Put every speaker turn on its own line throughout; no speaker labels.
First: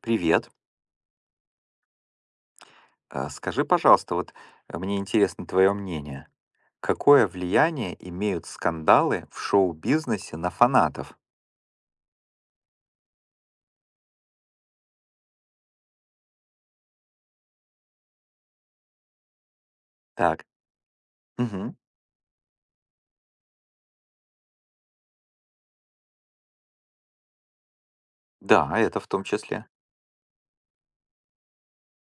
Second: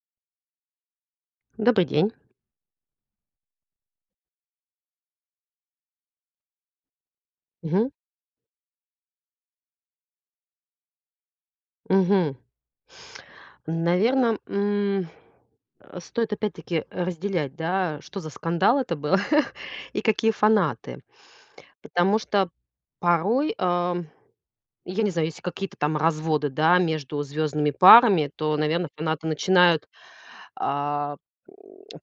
Привет.
Добрый день.
Скажи, пожалуйста, вот мне интересно твое мнение. Какое
Мгм.
влияние имеют скандалы в шоу-бизнесе на фанатов?
Мгм. Наверно, стоит опять-таки разделять, да, что за скандал это был и какие
Так.
фанаты.
Мгм.
Потому что порой, я не знаю, если какие-то там разводы, да, между звездными парами, то,
Да,
наверное,
это в том
фанаты
числе.
начинают, а,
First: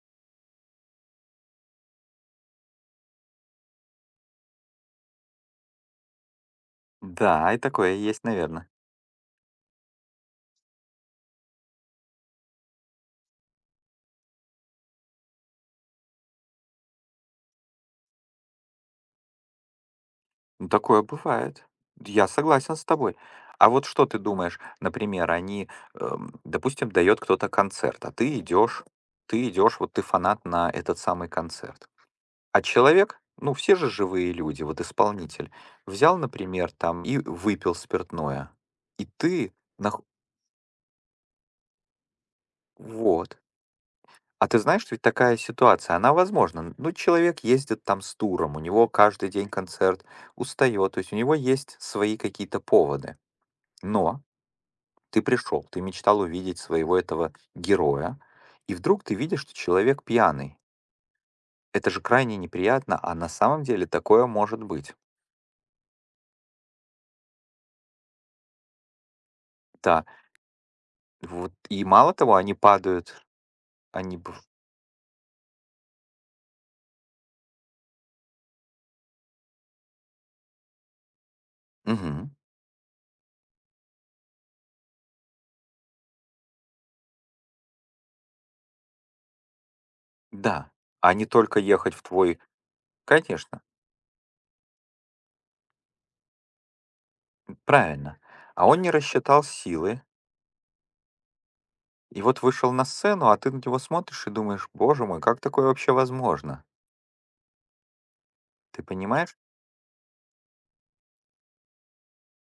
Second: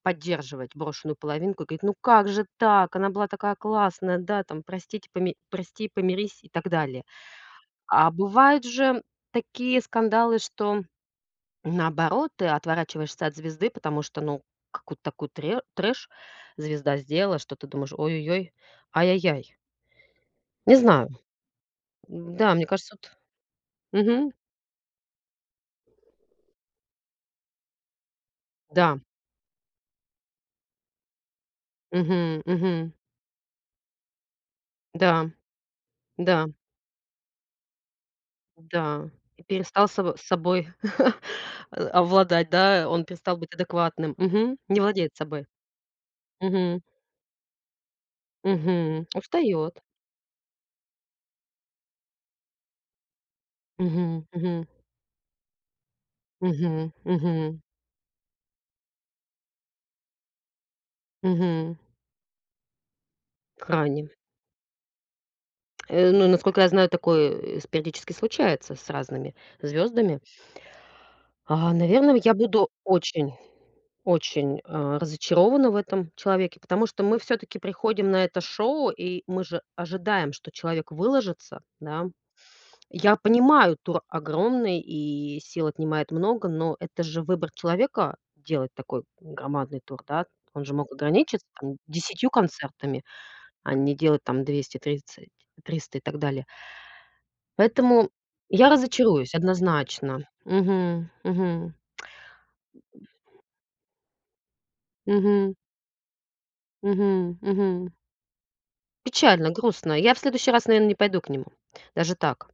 поддерживать брошенную половинку и говорить: "Ну как же так? Она была такая классная, да, там простите, поми прости, помирись" и так далее.
Да, и такое
А
есть,
бывают
наверное.
же такие скандалы, что наоборот, ты отворачиваешься от звезды, потому что, ну, какую-то такую трэш звезда сделала, что ты думаешь, ой-ой-ой, ай-яй-яй.
Ну,
Не
такое
знаю.
бывает. Я
Да, мне
согласен с
кажется,
тобой.
тут.
А вот что ты
Мгм.
думаешь, например, они, допустим, дает кто-то концерт, а ты идешь,
Да,
вот ты фанат на этот самый концерт.
Мгм.
А
Мгм.
человек, ну все же живые люди, вот
Да,
исполнитель, взял,
да,
например, там и выпил спиртное, и
да. И перестал собой овладать, да, он перестал
вот.
быть адекватным,
А
Мгм.
ты
Не
знаешь, что ведь
владеет
такая
собой,
ситуация, она возможна.
Мгм.
Ну, человек ездит там с туром, у него
Мгм.
каждый день
Устает.
концерт, устает, то есть у него есть свои какие-то поводы. Но
Мгм. Мгм.
ты пришел, ты мечтал увидеть
Мгм.
своего этого
Мгм.
героя, и вдруг ты видишь, что человек пьяный. Это же крайне неприятно, а на самом деле
Крайне.
такое может быть.
Ну, насколько я знаю, такое, э, с периодически случается с разными
Да,
звездами.
вот
А,
и мало
наверное, я
того, они
буду
падают,
очень,
они б
очень, разочарована в этом человеке, потому что мы все таки приходим на это шоу, и мы же ожидаем, что человек выложится, да.
мгм.
Я понимаю, тур огромный и сил отнимает много, но это же выбор человека- делать такой громадный тур, да. Он
Да,
же мог
а не
ограничиться
только
там
ехать в
10
твой.
концертами,
Конечно,
а не делать там 200, 30, 300 и так далее. Поэтому
правильно. А
я
он не
разочаруюсь
рассчитал силы
однозначно. Мгм, мгм,
и вот вышел на сцену, а ты на него смотришь и думаешь: "Боже мой, как
мгм,
такое вообще возможно?"
мгм, мгм.
Ты понимаешь?
Печально, грустно. Я в следующий раз, наверное, не пойду к нему. Даже так.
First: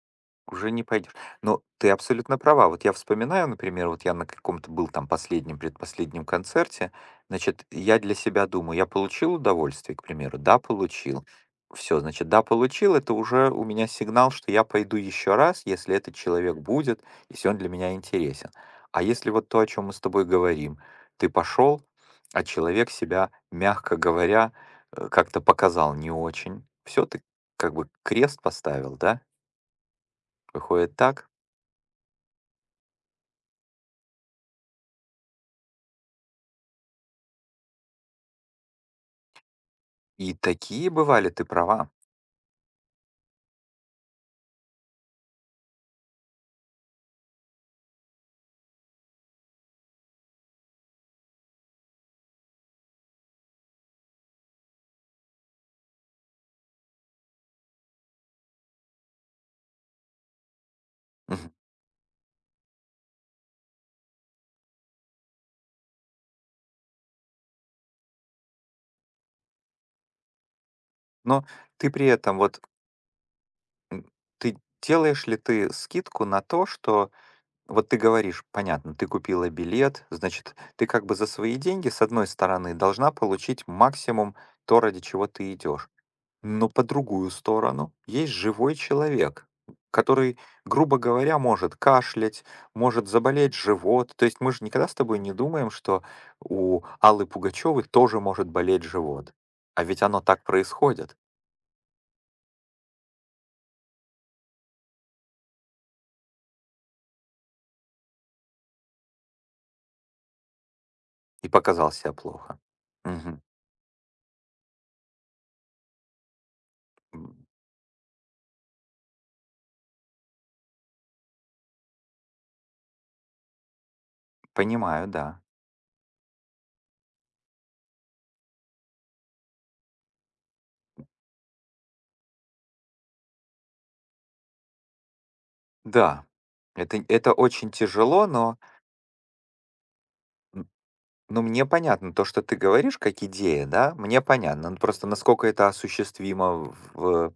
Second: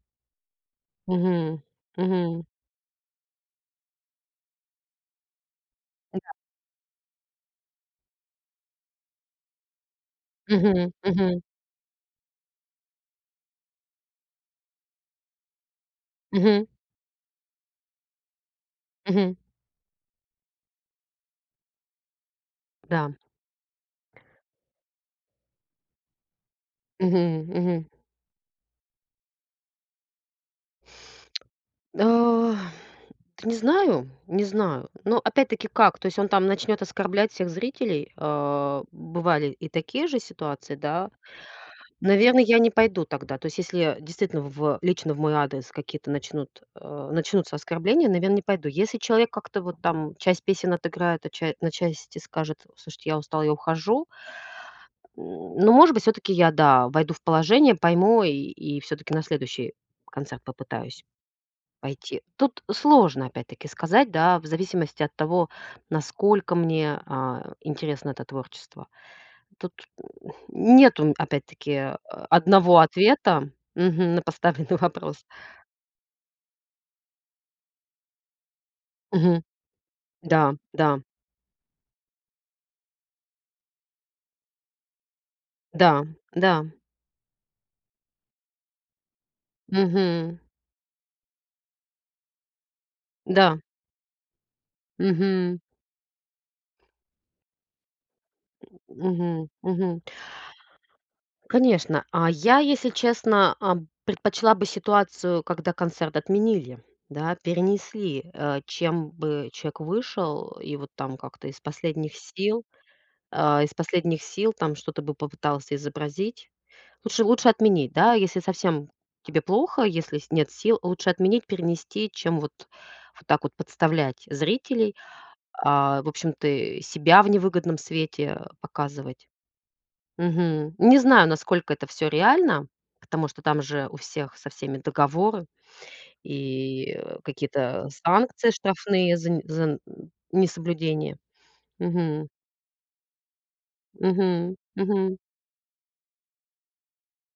Уже не пойдешь.
Мгм,
Но ты абсолютно
мгм,
права. Вот я вспоминаю, например, вот я на каком-то был там последнем, предпоследнем концерте, значит, я для себя думаю, я получил удовольствие, к примеру, да,
мгм,
получил.
мгм,
Все, значит, да, получил, это уже у меня сигнал, что я пойду еще раз, если этот человек
мгм,
будет, если он для меня интересен. А если
мгм.
вот то, о чем мы с тобой говорим, ты пошел, а человек
Да.
себя, мягко говоря, как-то показал не очень, все, ты
Мгм,
как
мгм.
бы крест поставил, да? Выходит так.
А, да не знаю, не знаю. Но опять-таки как? То есть он там начнет оскорблять всех зрителей? Бывали и такие же
И
ситуации,
такие
да?
бывали, ты права.
Наверное, я не пойду тогда. То есть, если действительно в лично в мой адрес какие-то начнутся оскорбления, наверное, не пойду. Если человек как-то вот там часть песен отыграет, а ча на части скажет: "Слушайте, я устал, я ухожу". Ну, может быть, все таки я, да, войду в положение, пойму и всё-таки на следующий концерт попытаюсь
Мгм.
пойти. Тут сложно опять-таки сказать, да, в зависимости от того, насколько мне, интересно это творчество. Тут нету,
Но
опять-таки,
ты при этом вот,
одного ответа,
м,
мгм, на
ты
поставленный вопрос.
делаешь ли ты скидку на то, что вот ты говоришь, понятно, ты
Мгм.
купила билет,
Да,
значит, ты
да,
как бы за свои деньги, с одной стороны, должна получить максимум то, ради чего ты идешь.
да, да,
Но по другую сторону есть живой человек,
мгм,
который, грубо говоря, может кашлять, может заболеть
да,
живот. То есть мы же никогда с тобой не
мгм,
думаем, что у Аллы Пугачевой тоже может болеть живот.
мгм,
А
мгм.
ведь оно так происходит.
Конечно, а я, если честно, предпочла бы ситуацию, когда концерт отменили, да, перенесли, чем бы человек вышел и вот там как-то
И
из
показал себя
последних
плохо.
сил,
Мгм.
а, из последних сил там что-то бы попытался изобразить. Лучше
М,
лучше отменить, да? Если совсем тебе плохо, если с нет сил, лучше отменить, перенести, чем вот так вот подставлять зрителей,
Понимаю, да.
в общем, ты себя в невыгодном свете показывать. Мгм. Не знаю, насколько это все реально, потому что там же у всех со всеми договоры
Да,
и,
это, это очень
какие-то
тяжело,
санкции
но,
штрафные за н
м,
несоблюдение.
но мне понятно то,
Мгм.
что ты говоришь как идея, да, мне
Мгм.
понятно. Ну, просто
Мгм.
насколько это осуществимо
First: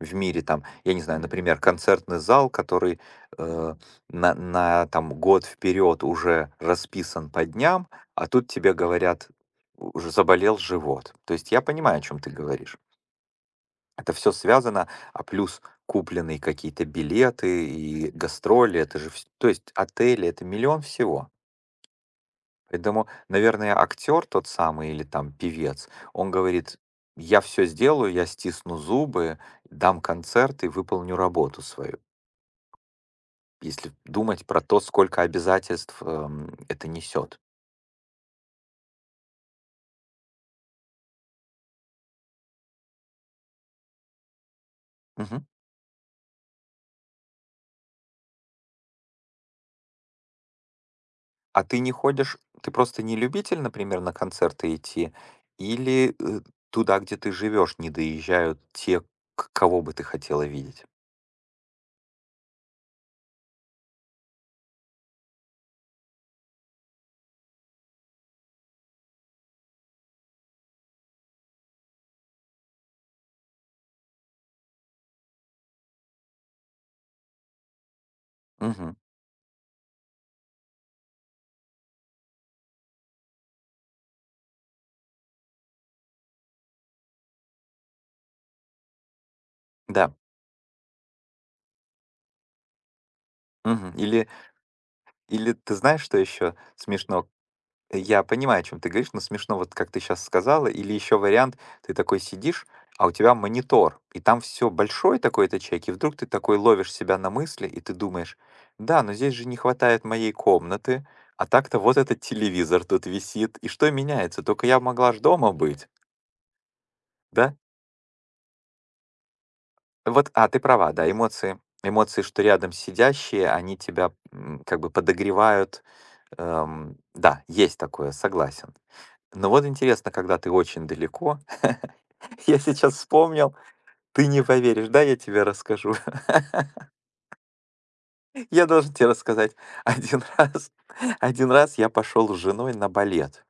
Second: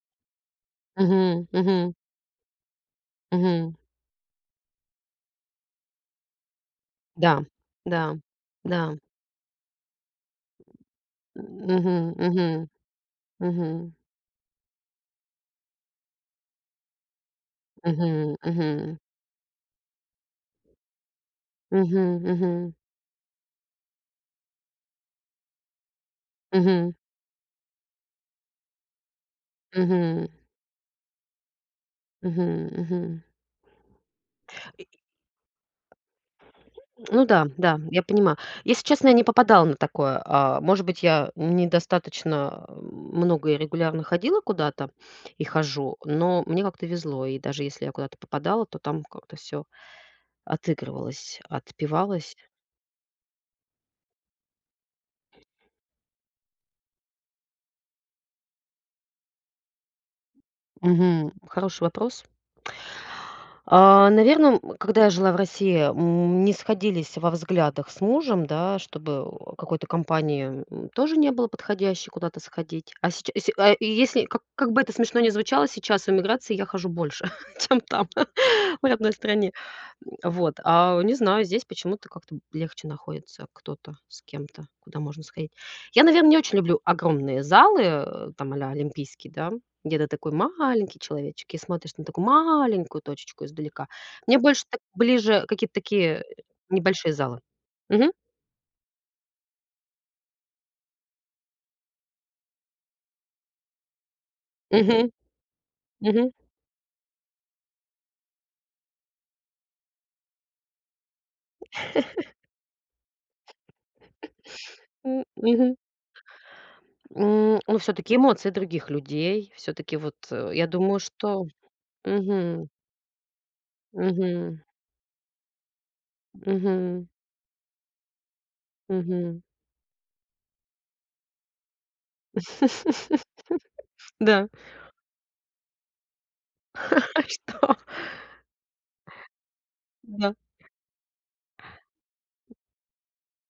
в мире, там, я не знаю,
Мгм.
например,
Мгм.
концертный зал, который
Мгм.
э, на там, год вперед уже расписан
Да.
по дням,
Да.
а тут тебе
Да.
говорят, уже заболел живот. То есть я понимаю, о
Мгм,
чем
мгм,
ты
мгм,
говоришь.
мгм,
Это все связано, а плюс купленные какие-то билеты и
мгм,
гастроли,
мгм,
это же, то есть отели, это миллион всего.
мгм, мгм,
Поэтому, наверное, актер тот самый или там певец, он говорит,
мгм,
я все сделаю, я стисну зубы, дам концерт и выполню работу свою.
мгм, мгм.
Если думать про то, сколько обязательств, это
Ну
несет.
да, да, я понимаю. Если честно, я не попадала на такое. Может быть, я недостаточно много и регулярно ходила куда-то и
Мгм.
хожу, но мне как-то везло. И даже если я куда-то попадала, то там как-то все отыгрывалось,
А ты не
отпивалось.
ходишь, ты просто не любитель, например, на концерты идти, или, туда, где ты живешь, не доезжают те, к кого бы ты хотела видеть?
Мгм. Хороший вопрос. Наверное, когда я жила в России, не сходились во взглядах с мужем, да, чтобы у какой-то компании, тоже не было подходящей куда-то сходить. А сейчас, если, как бы это смешно ни звучало, сейчас в эмиграции я хожу больше, чем там, в
Мгм.
родной стране. Вот, не знаю, здесь почему-то как-то легче находится кто-то с кем-то, куда можно сходить. Я, наверное, не очень люблю огромные залы, там а-ля олимпийский, да, где ты
Да.
такой маленький человечек и смотришь на такую маленькую точечку издалека.
Мгм. Или
Мне больше так ближе
или
какие-то
ты знаешь, что
такие
еще
небольшие
смешно?
залы. Мгм,
Я понимаю, о чём ты говоришь, но смешно, вот как ты сейчас сказала. Или еще вариант: ты такой сидишь, а у тебя монитор, и там все
мгм,
большой такой ячейки, и вдруг ты
мгм,
такой ловишь себя на мысли, и ты думаешь: "Да, но здесь же не хватает моей комнаты, а так-то вот этот телевизор тут висит, и что меняется? Только я могла ж дома
мгм.
быть". Да?
Ну, все таки эмоции других людей, все таки вот,
Вот, ты
я
права,
думаю,
да,
что.
эмоции, что
Мгм,
рядом сидящие, они тебя,
мгм,
как бы подогревают.
мгм,
Да, есть такое, согласен.
мгм.
Ну вот интересно, когда ты очень далеко. Я сейчас вспомнил, ты не
Да.
поверишь, да, я тебе расскажу.
А что?
Я должен тебе рассказать. Один
Да.
раз, один раз я пошел с женой на балет.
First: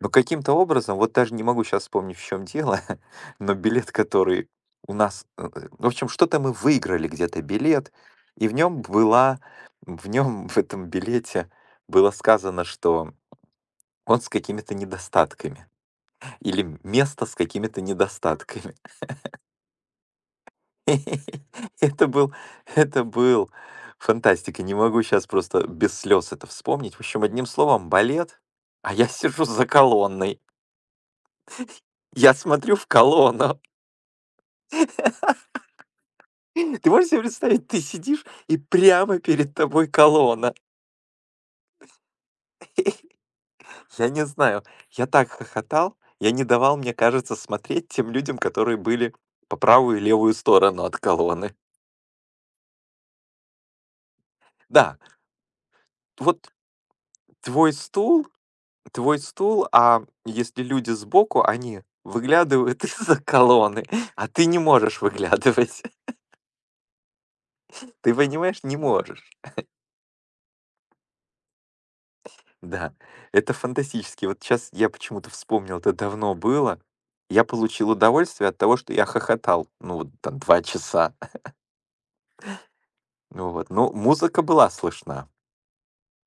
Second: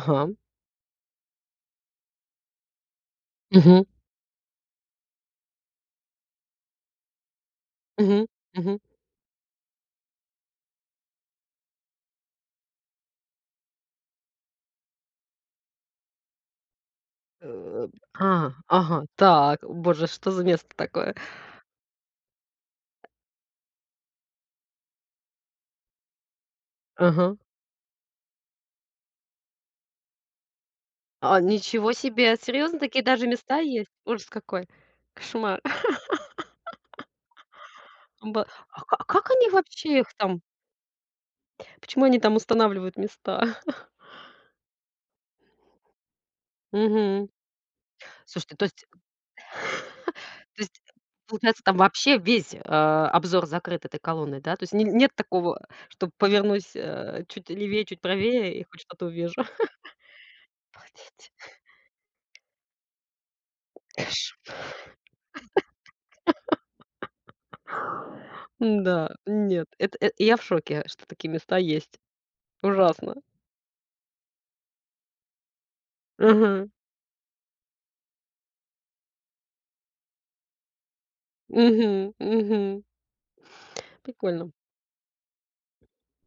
Но каким-то образом, вот даже не могу сейчас вспомнить, в чем дело, но
Мгм.
билет, который у нас... в общем, что-то мы выиграли где-то билет,
Мгм.
и в
Мгм.
нем была... В нем, в этом билете было сказано, что он с какими-то недостатками. Или место с какими-то
Э. А,
недостатками.
ага, так, боже, что за место такое?
Это был это был фантастика. Не могу сейчас просто без слез это вспомнить. В общем,
Ага.
одним словом, балет, а я сижу за колонной.
А, ничего
Я
себе,
смотрю
серьезно,
в
такие даже места
колонну.
есть? Ужас какой, кошмар.
Ты можешь себе представить, ты сидишь,
Б
и
а ка а
прямо
как они
перед тобой
вообще их там,
колонна.
почему они там устанавливают места?
Я не знаю, я так хохотал, я не давал, мне
Мгм.
кажется, смотреть тем людям,
Слушайте, то
которые
есть
были по правую и левую
то есть,
сторону от колонны.
получается, там вообще весь, обзор закрыт этой колонной, да? То есть не
Да,
нет такого, что
вот
повернусь, чуть
твой
левее, чуть
стул
правее и хоть что-то
твой
увижу?
стул, а если люди
Обалдеть.
сбоку, они выглядывают из-за колонны, а ты не можешь выглядывать. Ты понимаешь, не
Да
можешь.
нет, это я в шоке, что такие места есть.
Да,
Ужасно.
это фантастически. Вот сейчас я почему-то вспомнил, это давно
Мгм.
было. Я получил удовольствие от того, что я хохотал, ну, вот там 2 часа.
Мгм. Мгм.
Ну вот, ну, музыка
Прикольно.
была слышна.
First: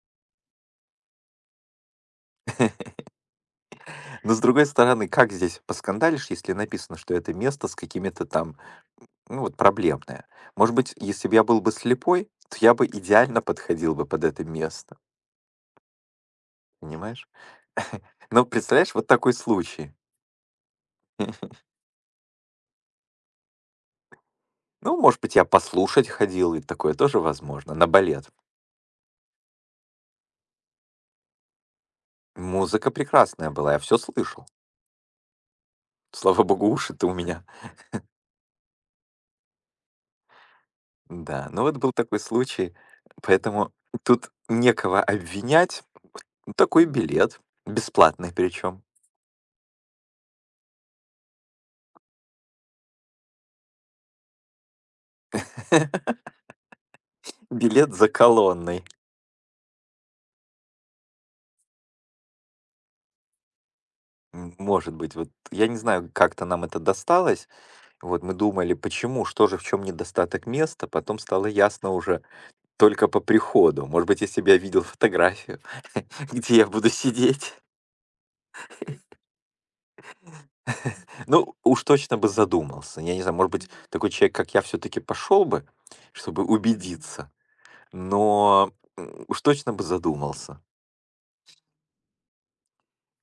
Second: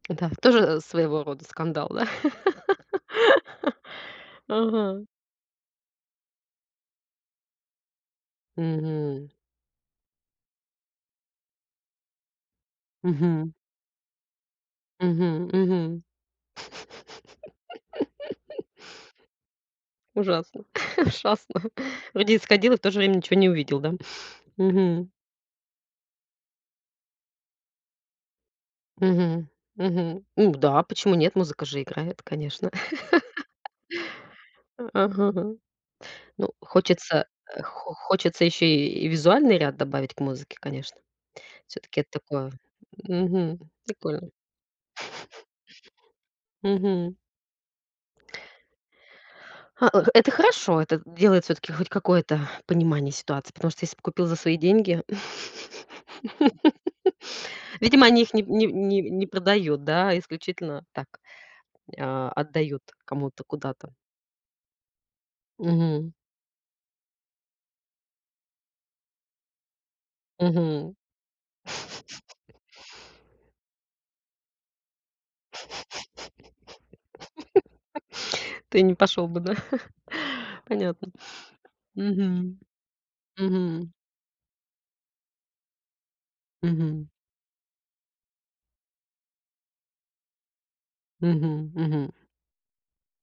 Да, тоже своего рода скандал, да?
Но с другой
Ага.
стороны, как здесь поскандалишь, если написано, что это место с какими-то там.
Мгм.
Ну вот проблемное. Может быть, если бы я был бы слепой, то я бы идеально
Мгм.
подходил бы под это место,
Мгм. Мгм.
понимаешь? Но представляешь, вот такой случай.
Ужасно. Ужасно. Вроде и сходил, и в то же время ничего не увидел, да?
Ну,
Мгм.
может быть, я послушать ходил, и такое тоже возможно, на балет.
Мгм. Мгм. Ну да, почему нет? Музыка же играет, конечно.
Музыка прекрасная была, я все слышал.
Ага.
Слава
Ну,
богу, уши-то у
хочется,
меня.
э, хо хочется еще и визуальный ряд добавить к музыке, конечно.
Да, ну вот
Все
был
таки это
такой
такое
случай,
мгм,
поэтому
прикольно.
тут некого обвинять. Ну, такой
Мгм.
билет, бесплатный причем.
Это хорошо, это делает все таки хоть какое-то понимание ситуации, потому что если бы купил за свои деньги.
Билет
Видимо,
за
они их не не
колонной.
не не продают, да, а исключительно так, отдают кому-то куда-то.
Может быть, вот я не знаю,
Мгм,
как-то нам это досталось. Вот мы думали, почему, что же, в чем недостаток места,
мгм.
потом стало ясно уже только по приходу. Может быть, если бы я видел фотографию, где я буду сидеть,
Ты не пошел бы, да? Понятно.
ну, уж точно бы
Мгм,
задумался. Я не знаю, может быть,
мгм,
такой человек, как я, все-таки пошел бы, чтобы
мгм.
убедиться, но уж точно бы задумался.
Мгм, мгм.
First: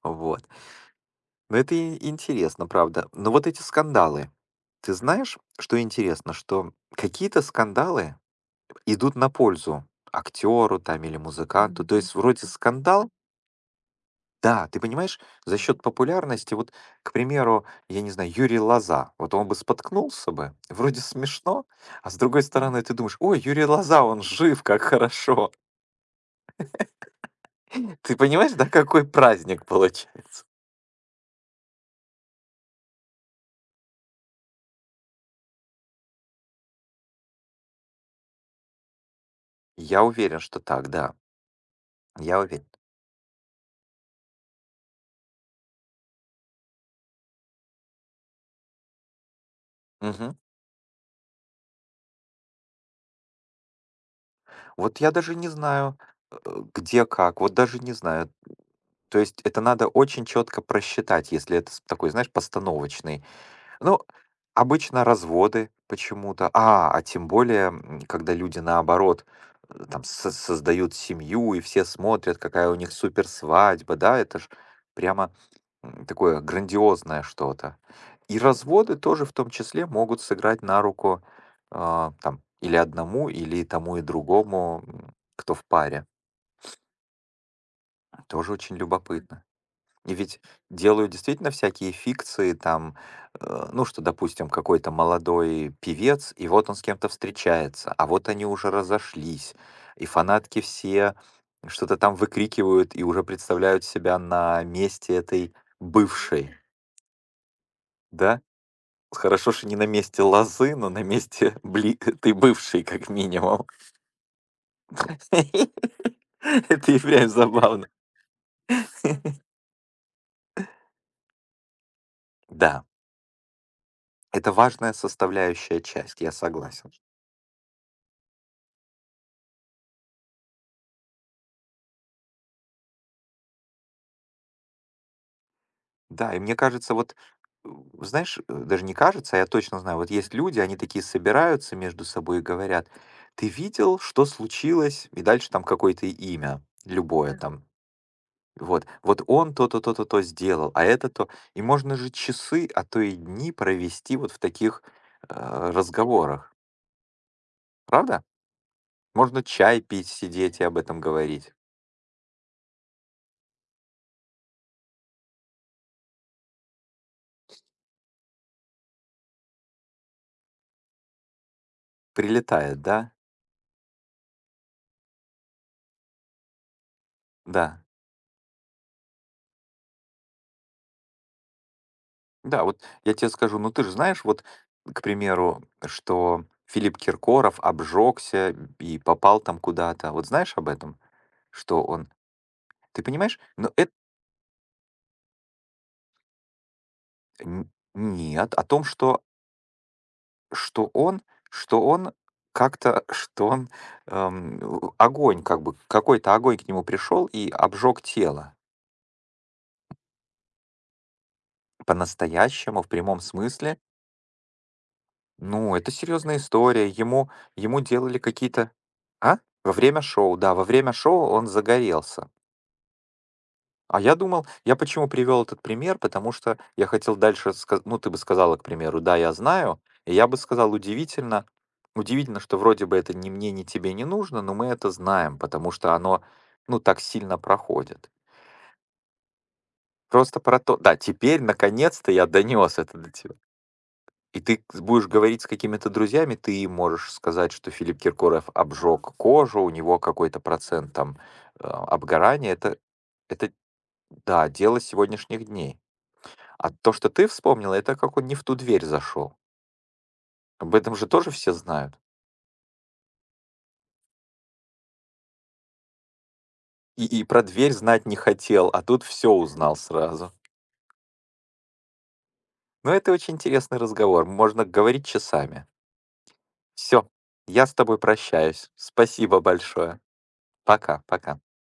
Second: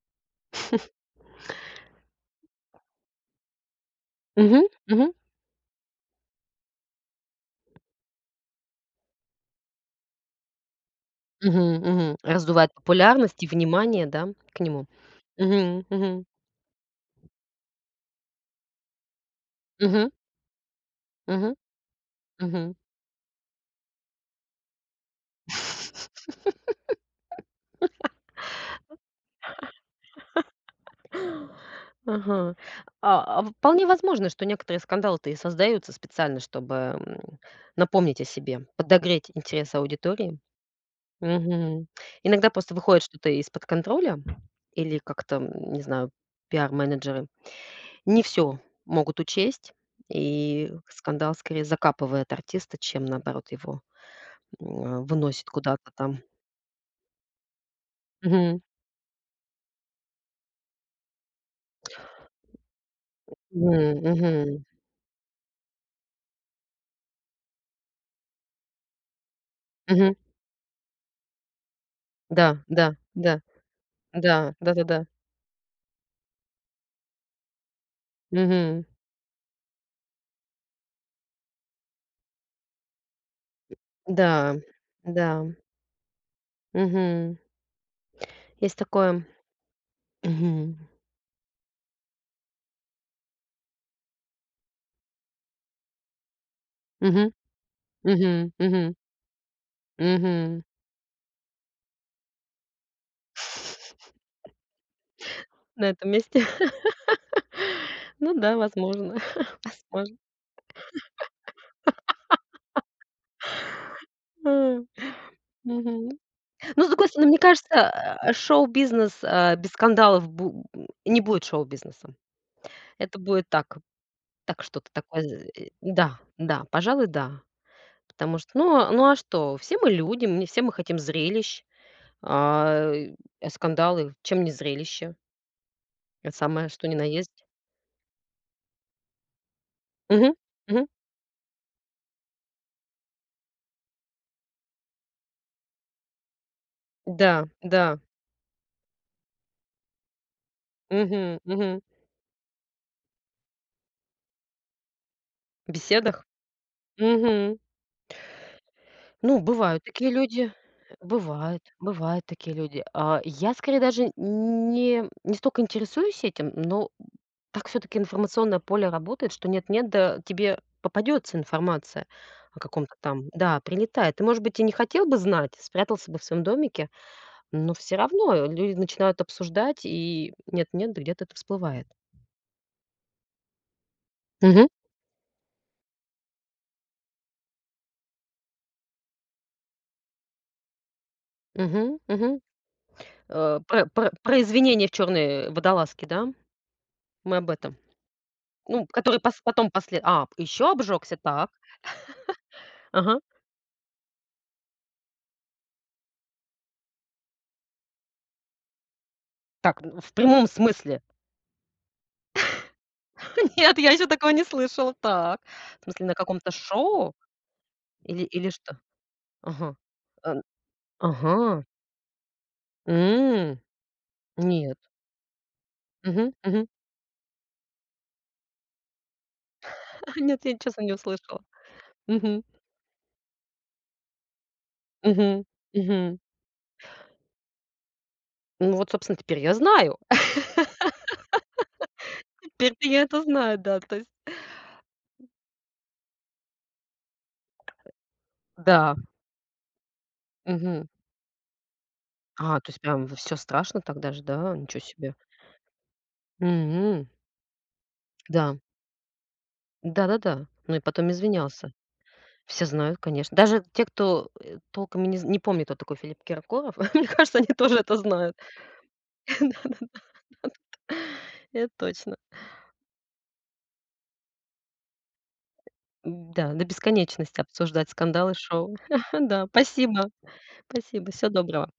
Вот. Но это и интересно, правда. Но вот эти скандалы.
Мгм,
Ты
мгм,
знаешь, что интересно, что какие-то скандалы идут на пользу актеру там или
мгм,
музыканту. То есть
мгм.
вроде
Раздувает
скандал,
популярность и внимание, да, к
да, ты
нему.
понимаешь, за счет
Мгм, мгм,
популярности, вот, к примеру, я не знаю, Юрий Лоза, вот он бы
мгм,
споткнулся бы, вроде
мгм,
смешно, а с другой
мгм.
стороны ты думаешь, ой, Юрий Лоза, он жив, как хорошо. Ты понимаешь, да, какой праздник получается?
Ага. А вполне возможно, что некоторые скандалы-то и создаются специально, чтобы, напомнить о себе, подогреть интерес
Я
аудитории.
уверен, что так, да,
Мгм.
я
Иногда
уверен.
просто выходит что-то из-под контроля или как-то, не знаю, пиар-менеджеры не все могут учесть,
Мгм.
и скандал скорее закапывает артиста, чем наоборот его,
Вот я даже не
выносит куда-то
знаю,
там.
э, где как, вот даже не знаю.
Мгм.
То есть это надо очень четко просчитать, если это такой, знаешь, постановочный.
Мгм,
Ну,
мгм,
обычно разводы почему-то, а тем более, когда люди наоборот там
мгм.
создают семью, и все смотрят,
Да,
какая у них
да,
супер
да,
свадьба, да, это ж
да, да-да-да.
прямо такое грандиозное что-то. И
Мгм.
разводы тоже в том числе могут сыграть на руку, там или одному, или тому и
Да,
другому,
да,
кто в паре.
мгм.
Тоже
Есть
очень
такое.
любопытно. И ведь
Мгм.
делают действительно всякие фикции там, ну, что, допустим, какой-то молодой певец, и вот он с кем-то
Мгм,
встречается, а вот они
мгм,
уже
мгм,
разошлись, и фанатки
мгм.
все что-то там выкрикивают и уже представляют себя на месте этой
На этом месте.
бывшей,
Ну
да?
да, возможно,
Хорошо, что не на
возможно.
месте Лозы, но на месте этой бывшей, как минимум.
А, мгм. Ну, с
Это и
другой стороны,
прям
мне
забавно.
кажется, шоу-бизнес, без скандалов бу не будет шоу-бизнесом.
Да,
Это будет так,
это
так что-то
важная
такое,
составляющая
да,
часть, я
да,
согласен.
пожалуй, да. Потому что, ну, а что? Все мы люди, мы все мы хотим зрелищ, а, и, а скандалы чем не зрелище? Это
Да, и мне
самое что ни
кажется,
на
вот,
есть.
э, знаешь, даже не кажется, а я точно знаю, вот
Мгм,
есть люди, они
мгм.
такие собираются между собой и говорят, ты видел, что случилось, и дальше там какое-то имя, любое. Да,
Да,
там,
да.
вот, вот он то-то, то-то то сделал, а это то,
Мгм,
и
мгм.
можно же часы, а то и дни провести вот в таких
В беседах.
разговорах,
Мгм.
правда?
Ну,
Можно чай
бывают
пить,
такие люди.
сидеть и об этом говорить.
Бывают, бывают такие люди. Я скорее даже не столько интересуюсь этим, но так все таки информационное поле работает, что нет-нет, да тебе попадется информация о
Прилетает,
каком-то
да?
там да, прилетает. Ты, может быть, и не хотел бы знать, спрятался бы в своем домике, но
Да.
все равно люди начинают обсуждать, и нет-нет, да где-то это всплывает.
Да, вот я тебе скажу, ну ты же знаешь, вот,
Мгм.
к примеру, что Филипп Киркоров обжегся и попал там куда-то. Вот знаешь об этом, что
Мгм.
он...
Мгм.
Ты понимаешь?
Э,
Но
про
это...
про про извинения в чёрной водолазке, да? Мы об этом.
нет, о том,
Ну, который
что,
пос потом после, еще
что
обжегся,
он,
так.
что он как-то,
Ага.
что он... огонь, как бы, какой-то огонь к нему пришел и обжег тело.
Так. Н в прямом смысле?
По-настоящему, в прямом смысле.
Нет, я еще такого не слышала. Так.
Ну,
В
это
смысле, на
серьезная
каком-то
история.
шоу
Ему делали
или
какие-то.
что?
А? Во
Ага.
время шоу,
Ан
да, во время шоу он
ага.
загорелся.
М.
А я думал, я
Нет.
почему привел этот пример,
Мгм,
потому что
мгм.
я хотел дальше сказать, ну, ты бы сказала, к примеру, да, я знаю, и я бы
Нет, я,
сказал,
честно, не услышала.
удивительно, удивительно,
Мгм,
что вроде бы это ни мне, ни тебе не нужно, но мы это знаем,
мгм,
потому что
мгм.
оно, ну, так сильно проходит.
Ну вот, собственно, теперь я знаю.
Просто про то, да, теперь, наконец-то, я донес
Теперь-то
это
я
до
это
тебя.
знаю, да, то есть.
И ты с будешь говорить с какими-то друзьями, ты им можешь сказать, что Филипп Киркоров
Да.
обжег кожу, у него какой-то
Мгм.
процент там, обгорания.
А, то
Это
есть прям все
это,
страшно так даже,
да,
да? Ничего
дело
себе.
сегодняшних дней. А то,
М.
что ты вспомнила, это как он не в ту
Да.
дверь зашел.
Да-да-да. Ну
Об
и
этом же
потом
тоже все
извинялся.
знают.
Все знают, конечно. Даже те, кто, толком и не помнит, кто такой Филипп Киркоров,
И
мне
и
кажется,
про
они
дверь
тоже это
знать не
знают.
хотел, а тут все узнал
Да-да-да.
сразу.
Это точно.
Но это очень интересный разговор, можно говорить часами.
Да, до
Все,
бесконечности
я с
обсуждать
тобой
скандалы
прощаюсь.
шоу.
Спасибо
Да,
большое.
спасибо.
Пока,
Спасибо, всего
пока.
доброго.